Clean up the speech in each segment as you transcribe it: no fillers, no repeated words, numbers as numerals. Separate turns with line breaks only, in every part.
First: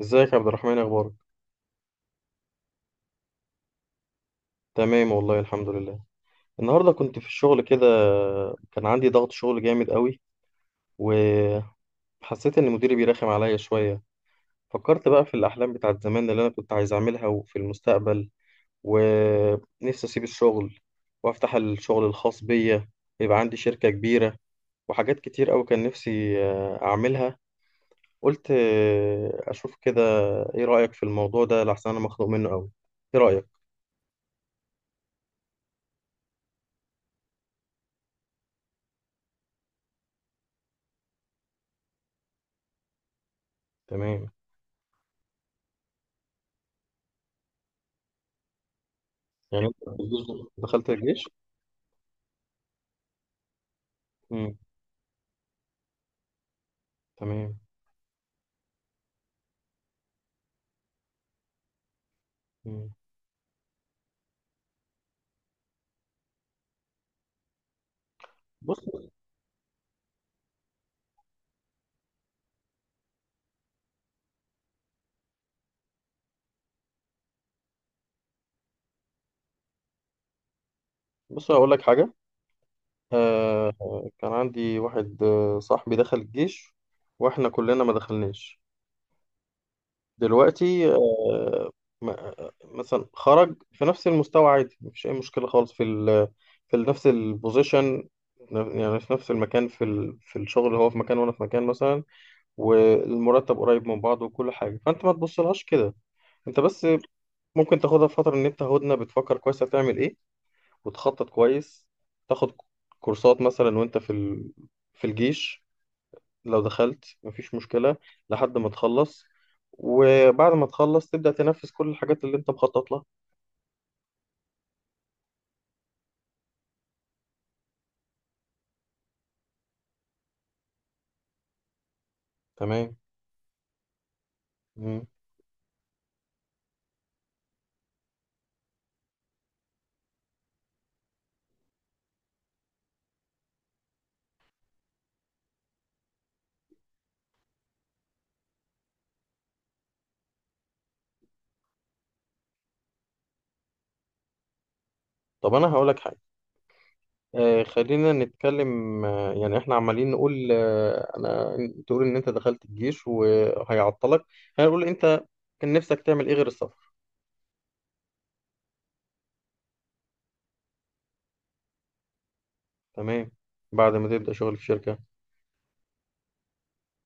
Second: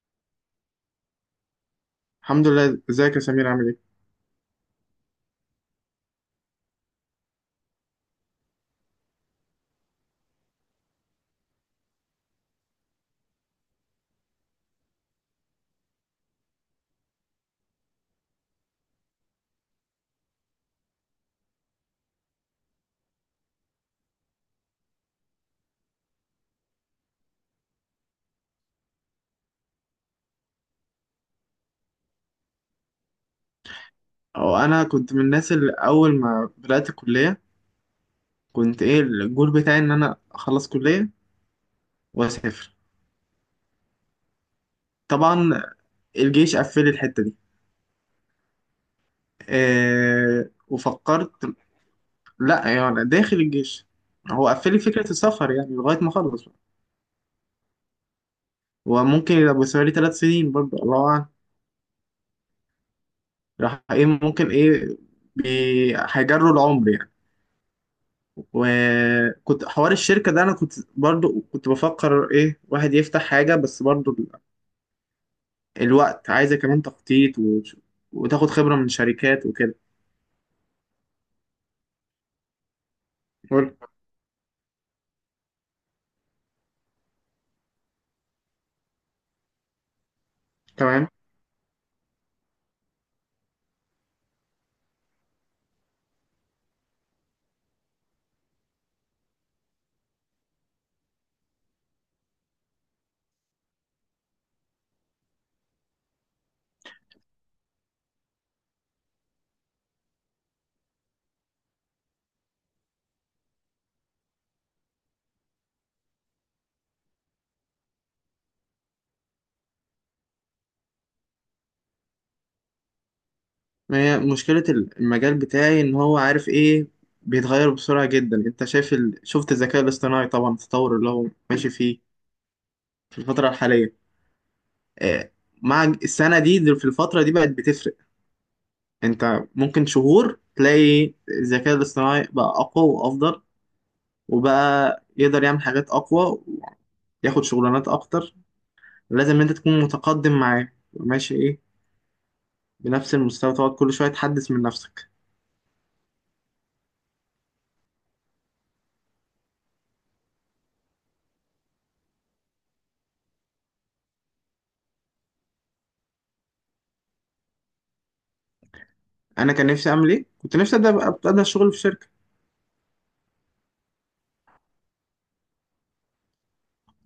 ازيك يا عبد الرحمن، اخبارك؟
الحمد لله، ازيك يا سمير عامل ايه؟
تمام والله، الحمد لله. النهارده كنت في الشغل كده، كان عندي ضغط شغل جامد قوي، وحسيت ان مديري بيرخم عليا شويه. فكرت بقى في الاحلام بتاعت زمان اللي انا كنت عايز اعملها وفي المستقبل، ونفسي اسيب الشغل وافتح الشغل الخاص بيا، يبقى عندي شركه كبيره وحاجات كتير قوي كان نفسي اعملها. قلت اشوف كده. ايه رايك في الموضوع ده؟ لحسن انا مخنوق منه قوي. ايه رايك؟
أو انا كنت من الناس اللي اول ما بدأت الكلية كنت ايه الجول بتاعي ان انا اخلص كلية واسافر.
تمام.
طبعا الجيش قفل لي الحتة دي.
يعني انت
أه
دخلت الجيش؟
وفكرت لا يعني داخل الجيش. هو
مم.
قفل لي فكرة السفر يعني لغاية ما اخلص بقى.
تمام.
وممكن يبقى بالنسبه لي 3 سنين برضه الله اعلم.
مم.
راح ايه ممكن ايه هيجروا العمر يعني.
بص،
وكنت حوار الشركة ده، أنا كنت برضو بفكر إيه، واحد يفتح حاجة، بس برضو الوقت عايزة كمان تخطيط وتاخد خبرة من شركات وكده.
هقول لك حاجة.
قول.
آه. كان عندي واحد، صاحبي دخل الجيش، واحنا كلنا ما دخلناش. دلوقتي
تمام.
آه. م- مثلا خرج في نفس المستوى، عادي مفيش أي مشكلة خالص في نفس البوزيشن. يعني في نفس المكان، في الشغل، اللي هو في مكان وانا في مكان مثلا، والمرتب قريب من بعض وكل حاجة، فانت ما تبصلهاش كده. انت بس ممكن تاخدها في فترة ان انت هدنة بتفكر كويس هتعمل ايه وتخطط كويس، تاخد كورسات مثلا وانت في الجيش. لو دخلت مفيش مشكلة لحد ما تخلص، وبعد ما تخلص تبدأ تنفذ كل الحاجات اللي انت مخطط لها.
ما هي مشكلة المجال بتاعي إن هو عارف إيه، بيتغير بسرعة جدا. أنت شايف شفت الذكاء الاصطناعي طبعا التطور اللي هو ماشي فيه
تمام.
في الفترة الحالية.
مم.
آه، مع السنة دي في الفترة دي بقت بتفرق. أنت ممكن شهور تلاقي الذكاء الاصطناعي بقى أقوى وأفضل، وبقى يقدر يعمل حاجات أقوى وياخد شغلانات أكتر. لازم أنت تكون متقدم معاه ماشي إيه بنفس المستوى، تقعد كل شويه تحدث من نفسك.
طب انا هقولك حاجة، خلينا نتكلم. يعني احنا عمالين نقول انا... تقول ان انت دخلت الجيش وهيعطلك، هنقول انت كان نفسك تعمل ايه غير السفر؟
انا كان نفسي اعمل ايه؟ كنت نفسي ابدا شغل في شركه.
تمام. بعد ما تبدأ شغل في شركة.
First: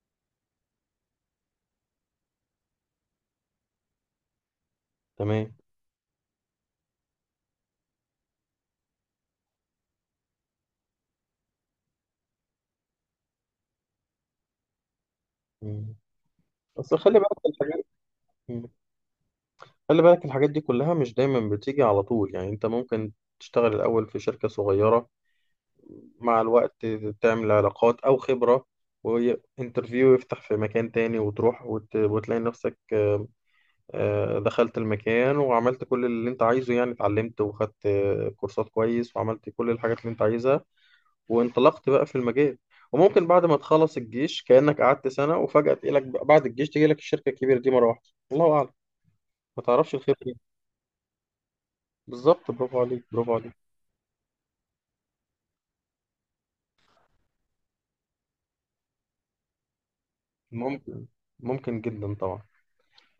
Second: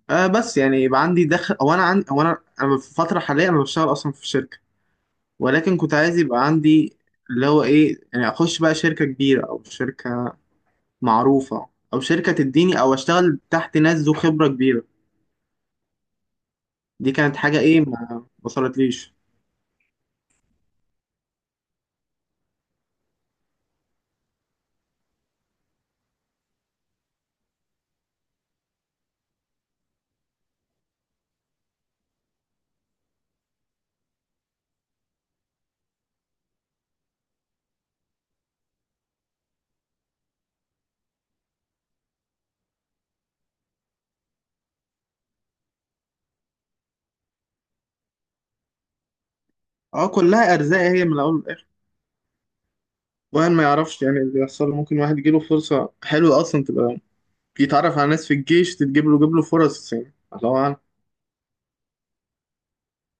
آه بس يعني يبقى عندي دخل، او انا في فتره حاليه انا بشتغل اصلا في شركه،
تمام.
ولكن كنت عايز يبقى عندي اللي هو ايه يعني، اخش بقى شركه كبيره او شركه معروفه، او شركه تديني او اشتغل تحت ناس ذو خبره كبيره.
مم. بس
دي
خلي بالك
كانت
من
حاجه ايه
الحاجات،
ما وصلتليش.
خلي بالك الحاجات دي كلها مش دايما بتيجي على طول. يعني انت ممكن تشتغل الأول في شركة صغيرة، مع الوقت تعمل علاقات أو خبرة، وانترفيو يفتح في مكان تاني وتروح وتلاقي نفسك، دخلت المكان وعملت كل اللي انت عايزه، يعني اتعلمت وخدت كورسات كويس وعملت كل الحاجات اللي انت عايزها، وانطلقت بقى في المجال. وممكن بعد ما تخلص الجيش كأنك قعدت سنة، وفجأة تجيلك بعد الجيش تجيلك الشركة الكبيرة دي مرة واحدة، الله أعلم. ما تعرفش
اه
الخير.
كلها ارزاق هي من الاول للاخر.
بالظبط، برافو عليك، برافو
واحد
عليك.
ما يعرفش يعني اللي يحصل له. ممكن واحد يجيله فرصه حلوه اصلا، تبقى يتعرف على ناس في الجيش تتجيب له، جيب له فرص يعني الله أعلم.
ممكن، ممكن جدا طبعا،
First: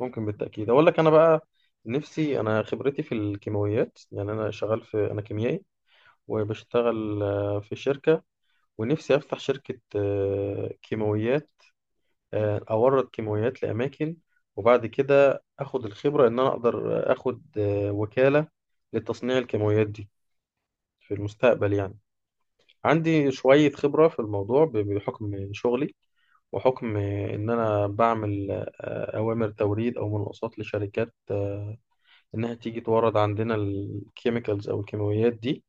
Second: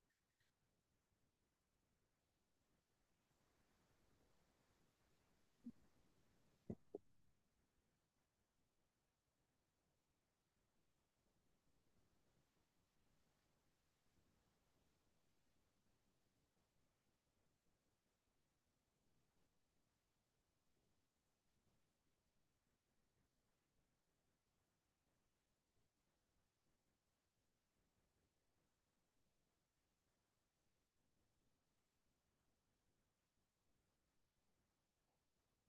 ممكن بالتأكيد. أقول لك أنا بقى، نفسي أنا، خبرتي في الكيماويات، يعني أنا شغال أنا كيميائي، وبشتغل في شركة. ونفسي أفتح شركة كيماويات، أورد كيماويات لأماكن، وبعد كده أخد الخبرة إن أنا أقدر أخد وكالة لتصنيع الكيماويات دي في المستقبل يعني. عندي شوية خبرة في الموضوع بحكم شغلي، وحكم إن أنا بعمل أوامر توريد أو مناقصات لشركات إنها تيجي تورد عندنا الكيميكالز أو الكيماويات دي.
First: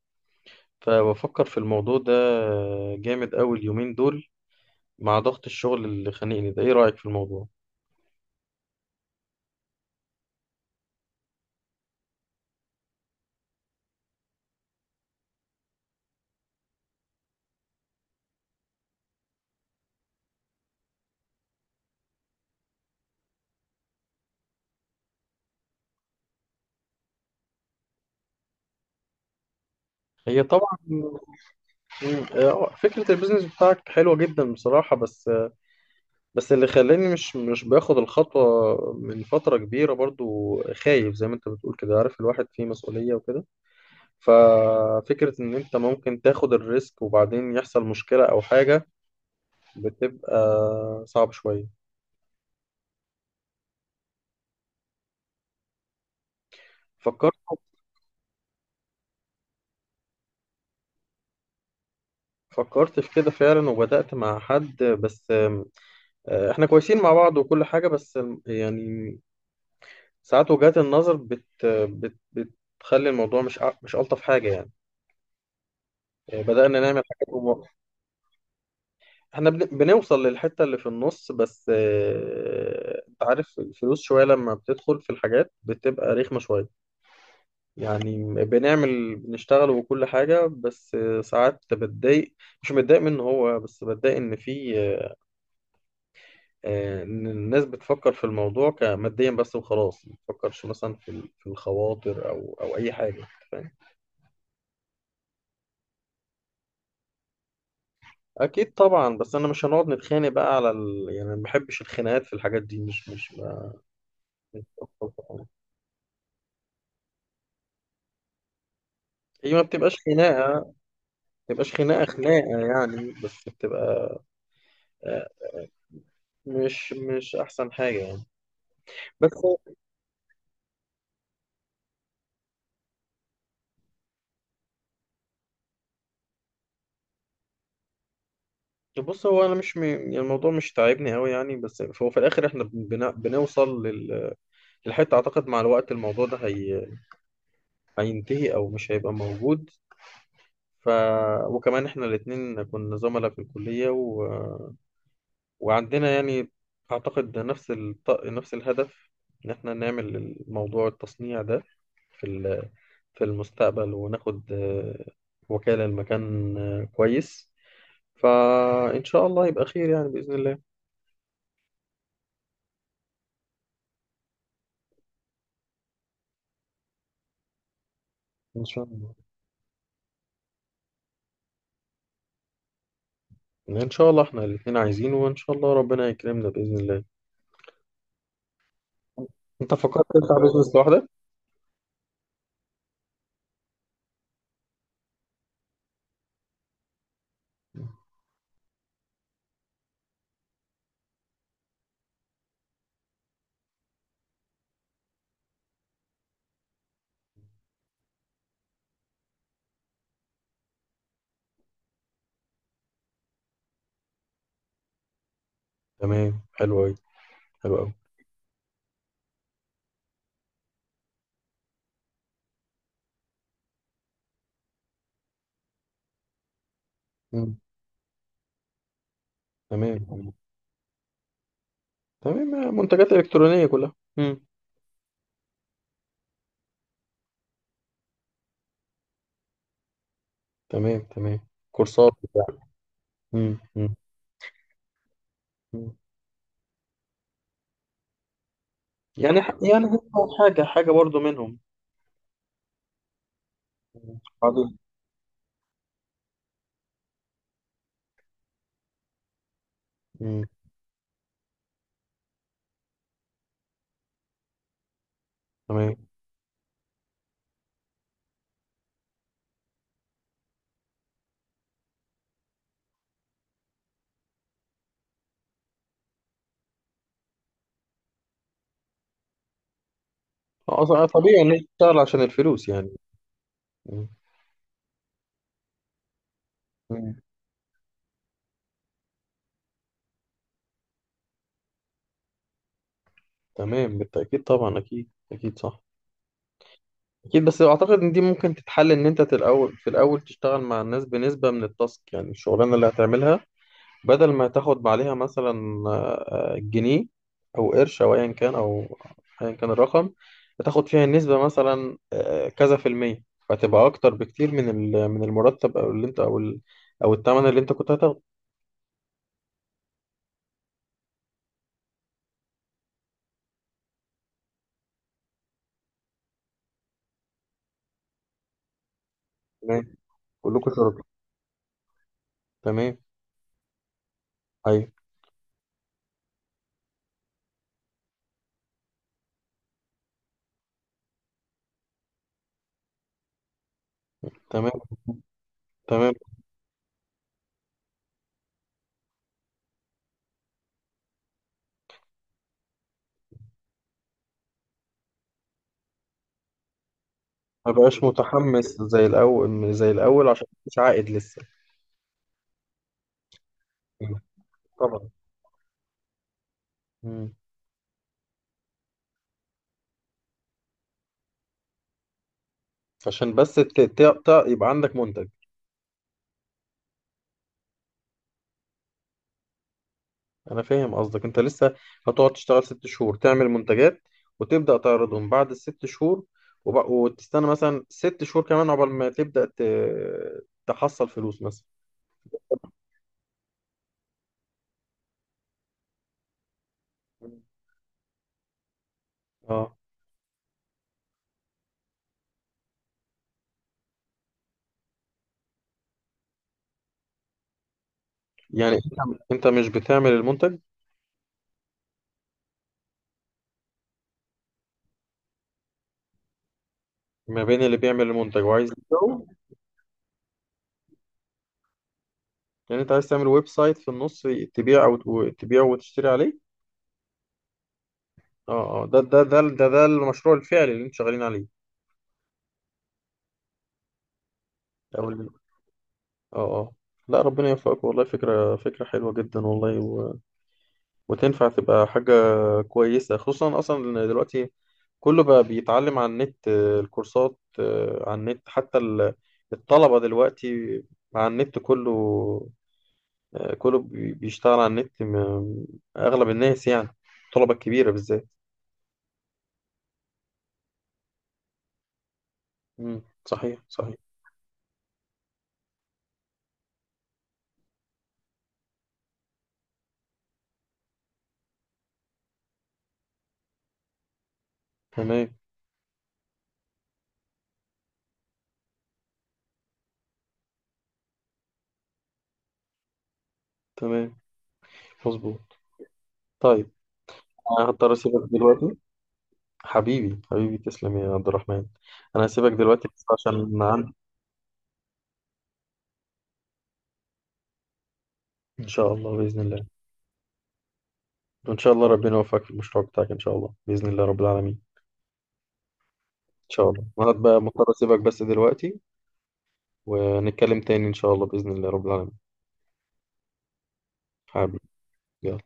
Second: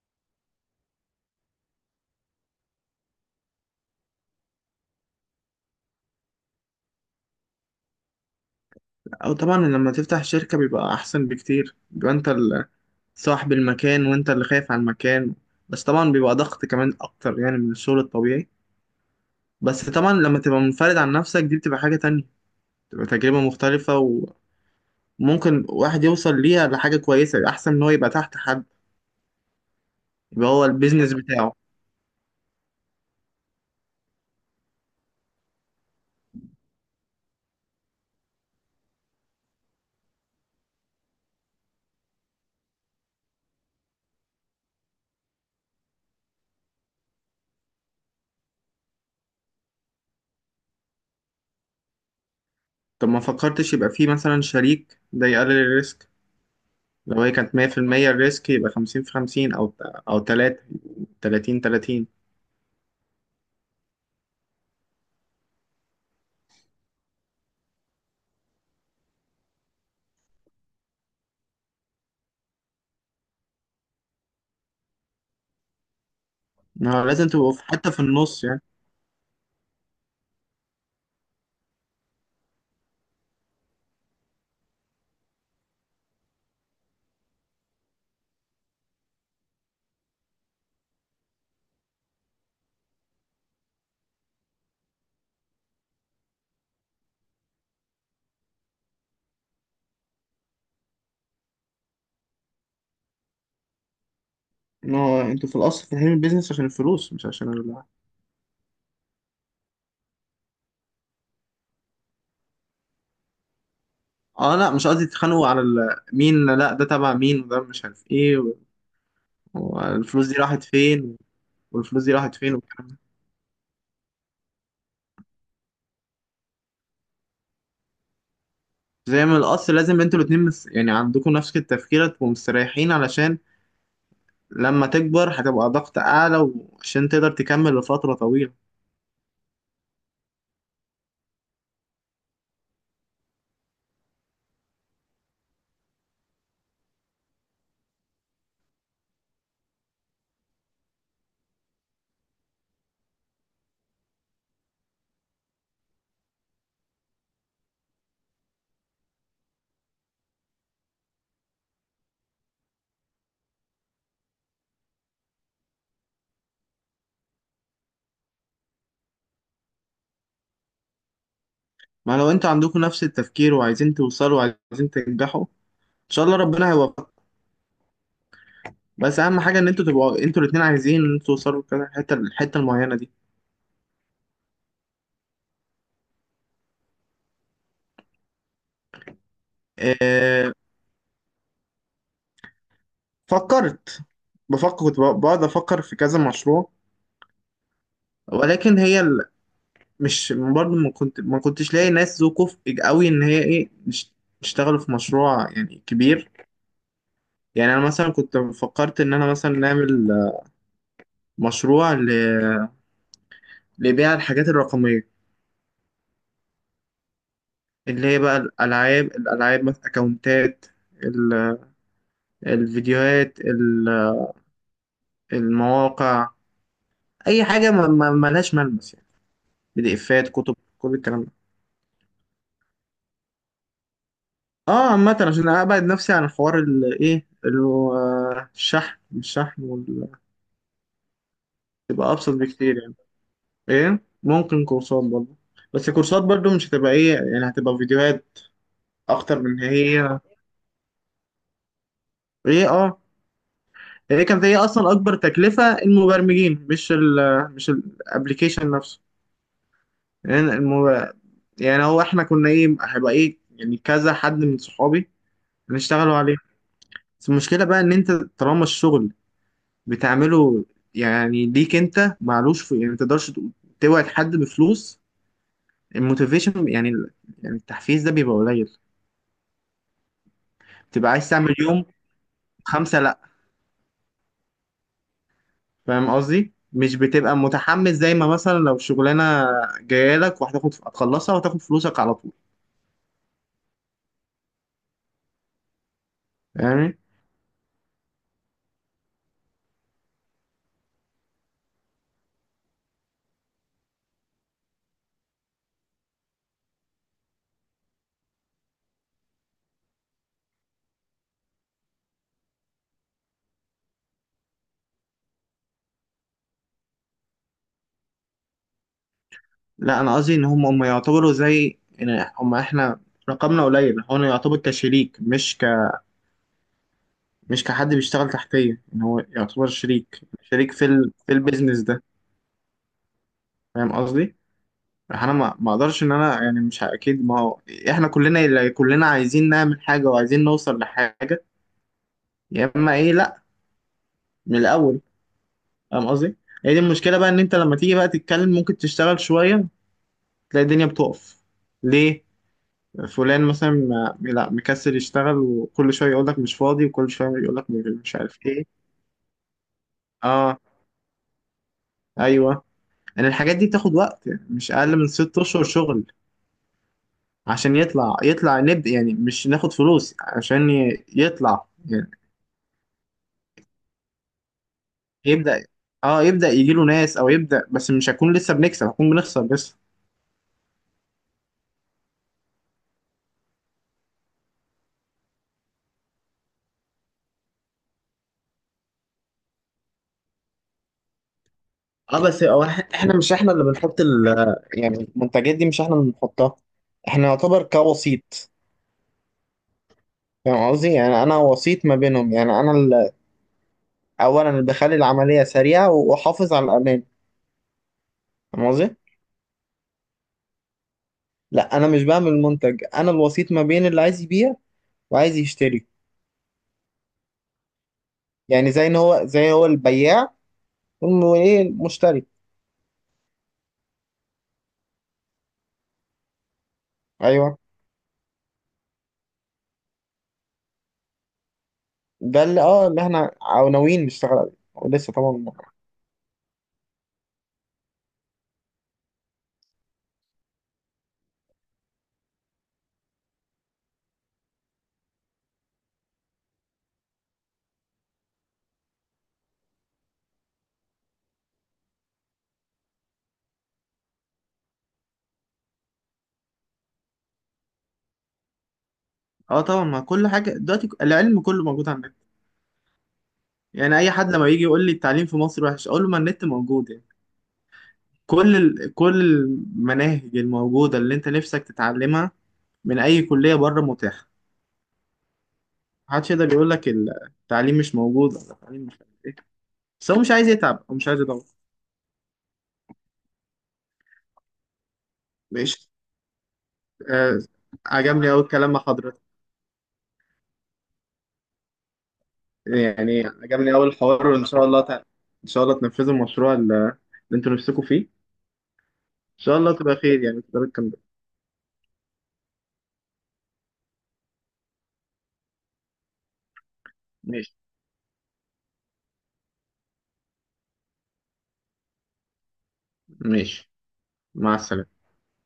فبفكر في الموضوع ده جامد أوي اليومين دول، مع ضغط الشغل اللي خانقني ده. إيه رأيك في الموضوع؟
أو طبعا لما تفتح شركة بيبقى أحسن بكتير، بيبقى أنت صاحب المكان وأنت اللي خايف على المكان. بس طبعا بيبقى ضغط كمان أكتر يعني من الشغل الطبيعي. بس طبعا لما تبقى منفرد عن نفسك دي بتبقى حاجة تانية، بتبقى تجربة مختلفة. وممكن واحد يوصل ليها لحاجة كويسة أحسن من هو يبقى تحت حد،
هي
يبقى هو
طبعا...
البيزنس بتاعه.
فكرة البيزنس بتاعك حلوة جدا بصراحة، بس بس اللي خلاني مش مش باخد الخطوة من فترة كبيرة، برضو خايف زي ما انت بتقول كده، عارف الواحد فيه مسؤولية وكده. ففكرة ان انت ممكن تاخد الريسك وبعدين يحصل مشكلة او حاجة، بتبقى صعب شوية.
طب ما فكرتش يبقى فيه مثلا شريك، ده يقلل الريسك؟ لو هي
فكرت
كانت 100% الريسك يبقى 50 في 50، أو أو 30 30.
فكرت في كده فعلا، وبدأت مع حد بس احنا كويسين مع بعض وكل حاجة، بس يعني ساعات وجهات النظر بت بت بتخلي الموضوع مش مش ألطف حاجة يعني. بدأنا
ما
نعمل
هو لازم
حاجات.
تبقوا حتى في النص يعني.
احنا بنوصل للحتة اللي في النص، بس انت عارف الفلوس شوية لما بتدخل في الحاجات بتبقى رخمة شوية. يعني بنشتغل وكل حاجة، بس ساعات بتضايق. مش متضايق منه هو، بس بتضايق ان في ان الناس بتفكر في الموضوع كماديا بس وخلاص، ما بتفكرش مثلا في الخواطر او اي حاجة. فاهم؟
ما هو انتوا في الاصل فاهمين البيزنس عشان الفلوس مش عشان
اكيد طبعا. بس انا مش هنقعد نتخانق بقى على يعني أنا ما بحبش الخناقات في الحاجات دي، مش مش ما-
اه لا مش قصدي تتخانقوا على مين لا، ده تبع مين وده مش عارف ايه
هي ما بتبقاش
والفلوس دي راحت
خناقة،
فين،
تبقاش خناقة
والكلام ده.
يعني، بس بتبقى آه، مش أحسن حاجة يعني.
زي
بس
ما الاصل لازم انتوا الاتنين يعني عندكم نفس التفكير تبقوا مستريحين، علشان لما تكبر هتبقى ضغط اعلى، وعشان تقدر تكمل لفترة طويلة.
بص، هو أنا مش يعني الموضوع مش تعبني أوي يعني. بس هو في الآخر إحنا بنوصل للحتة. أعتقد مع الوقت الموضوع ده هينتهي أو مش هيبقى موجود ف... وكمان إحنا الاتنين كنا زملاء في الكلية وعندنا يعني، أعتقد نفس نفس الهدف، إن إحنا نعمل الموضوع التصنيع ده في ال- في المستقبل، وناخد وكالة لمكان كويس. فإن شاء الله يبقى خير يعني بإذن الله.
ما لو انتوا عندكم نفس التفكير وعايزين توصلوا وعايزين تنجحوا ان شاء الله ربنا هيوفقكم.
إن شاء الله.
بس اهم حاجه ان انتوا تبقوا انتوا الاتنين عايزين ان انتوا توصلوا كده الحته المعينه دي.
إن شاء الله إحنا الاتنين عايزين، وإن شاء الله ربنا يكرمنا بإذن الله. أنت فكرت تفتح
آه،
بيزنس لوحدك؟
فكرت. بفكر، كنت بقعد افكر في كذا مشروع. ولكن هي مش برضه ما كنتش لاقي ناس ذو كفء قوي ان هي ايه يشتغلوا في مشروع يعني كبير. يعني انا مثلا كنت فكرت ان انا مثلا نعمل مشروع لبيع الحاجات الرقميه،
تمام، حلو أوي، حلو أوي.
اللي هي بقى الالعاب، مثلا اكونتات، ال- الفيديوهات، المواقع، اي
مم.
حاجه ملهاش ملمس يعني. بي دي افات،
تمام
كتب، كل الكلام ده.
تمام، منتجات إلكترونية كلها. مم.
اه عامه، عشان ابعد نفسي عن حوار الايه، الشحن
تمام تمام، كورسات
تبقى ابسط
بتاع...
بكتير يعني.
مم. مم.
ايه ممكن كورسات برضه. بس
مم.
الكورسات برضه مش هتبقى ايه يعني، هتبقى فيديوهات اكتر
يعني
من
يعني
هي،
هو حاجة حاجة برضو منهم.
ايه اه.
مم.
هي كانت هي
عظيم.
اصلا اكبر تكلفه المبرمجين، مش الابلكيشن نفسه. يعني
مم.
المب... يعني هو احنا كنا ايه، هيبقى ايه يعني كذا حد من صحابي
تمام.
هنشتغلوا عليه. بس المشكلة بقى إن أنت طالما الشغل بتعمله يعني ليك أنت، معلوش في يعني، متقدرش توعد حد بفلوس. الموتيفيشن يعني، يعني التحفيز، ده بيبقى قليل.
أصلا
بتبقى عايز
طبيعي إن
تعمل
أنت
يوم
تشتغل عشان الفلوس يعني.
خمسة لأ.
مم.
فاهم قصدي؟ مش
مم.
بتبقى متحمس زي ما مثلا لو شغلانة جاية لك وهتاخد، هتخلصها وهتاخد فلوسك على طول.
تمام بالتأكيد طبعا، أكيد أكيد صح.
فاهمني؟
أكيد. بس أعتقد إن دي ممكن تتحل، إن أنت في الأول تشتغل مع الناس بنسبة من التاسك، يعني الشغلانة اللي هتعملها، بدل ما تاخد عليها مثلا جنيه أو قرش أو أيا كان الرقم. بتاخد فيها النسبة مثلا كذا في المية، فتبقى أكتر بكتير من المرتب، أو اللي أنت أو الثمن اللي أنت كنت هتاخده.
لأ أنا قصدي إن هم يعتبروا زي إن هم إحنا رقمنا قليل، هو يعتبر كشريك مش مش كحد بيشتغل تحتيه، ان هو يعتبر
تمام.
شريك،
كلكم
في
شركاء.
في البيزنس ده.
تمام.
فاهم قصدي.
أيوه.
انا ما اقدرش ان انا يعني مش اكيد. ما هو احنا كلنا، اللي كلنا عايزين نعمل حاجه وعايزين نوصل لحاجه، يا اما ايه لا، من
تمام
الاول. فاهم
تمام.
قصدي. هي دي المشكله بقى، ان انت لما تيجي بقى تتكلم ممكن تشتغل شويه تلاقي الدنيا بتقف. ليه؟ فلان مثلا لا مكسل يشتغل، وكل شويه يقول لك مش فاضي، وكل شويه يقول لك
ما بقاش
مش عارف ايه.
متحمس زي الأول زي الأول، عشان
اه
مش عائد لسه.
ايوه. يعني الحاجات دي بتاخد
مم.
وقت يعني مش اقل من
طبعا.
6 اشهر شغل.
مم.
عشان يطلع نبدأ يعني مش ناخد فلوس عشان يطلع يعني
عشان بس يبقى عندك منتج.
يبدأ. اه يبدأ يجيله ناس او يبدأ، بس مش هكون لسه بنكسب، هكون بنخسر بس.
أنا فاهم قصدك. أنت لسه هتقعد تشتغل ست شهور تعمل منتجات، وتبدأ تعرضهم بعد الست شهور، وتستنى مثلا ست شهور كمان عقبال ما تبدأ تحصل فلوس مثلا.
اه بس هو احنا مش احنا اللي بنحط ال، يعني المنتجات دي مش احنا اللي بنحطها، احنا
مم.
نعتبر كوسيط.
اه.
فاهم قصدي، يعني انا وسيط ما بينهم، يعني انا اولا اللي بخلي العملية سريعة واحافظ على الامان. فاهم
يعني
قصدي.
انت مش بتعمل المنتج.
لا انا مش بعمل منتج، انا الوسيط ما بين اللي عايز يبيع وعايز يشتري.
ما بين اللي بيعمل المنتج وعايز
يعني زي ان هو
يبيعه.
زي هو البياع وايه المشتري.
يعني انت عايز تعمل ويب سايت في النص، تبيع وتشتري عليه.
ايوه.
اه اه، ده المشروع الفعلي اللي انتوا شغالين عليه.
ده اللي اه اللي احنا او ناويين نشتغل عليه،
او
ولسه
اللي
طبعا.
اه اه. لا، ربنا يوفقك والله. فكرة حلوة جدا والله وتنفع تبقى حاجة كويسة، خصوصا أصلا إن دلوقتي كله بقى بيتعلم على النت. الكورسات على النت، حتى الطلبة دلوقتي على النت كله. كله بيشتغل على النت، أغلب الناس يعني، الطلبة الكبيرة بالذات.
اه طبعا، ما كل حاجه دلوقتي العلم كله موجود على النت.
مم، صحيح صحيح.
يعني اي حد لما يجي يقول لي التعليم في مصر وحش اقول له ما النت موجود يعني. كل المناهج الموجوده اللي انت نفسك تتعلمها من اي كليه بره متاحه.
تمام
محدش يقدر يقول لك التعليم مش موجود ولا التعليم مش، بس هو مش عايز يتعب هو مش عايز يدور.
تمام، مظبوط.
ماشي.
طيب.
آه.
أنا هضطر أسيبك
عجبني قوي الكلام
دلوقتي.
مع حضرتك.
حبيبي حبيبي، تسلم يا عبد الرحمن. انا هسيبك دلوقتي بس
يعني
عشان
عجبني أول
عندي...
الحوار، وإن شاء الله إن شاء الله تنفذوا المشروع اللي أنتوا نفسكم فيه، إن
ان شاء الله باذن
شاء
الله.
الله تبقى خير يعني تقدروا تكملوا.
وان شاء الله ربنا يوفقك في المشروع بتاعك، ان شاء الله باذن الله رب العالمين. ان شاء الله. انا بقى
ماشي.
مضطر اسيبك بس دلوقتي، ونتكلم تاني ان شاء الله باذن الله رب العالمين.
ماشي، مع
حبيبي.
السلامة.
يلا،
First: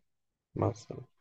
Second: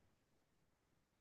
مع السلامه.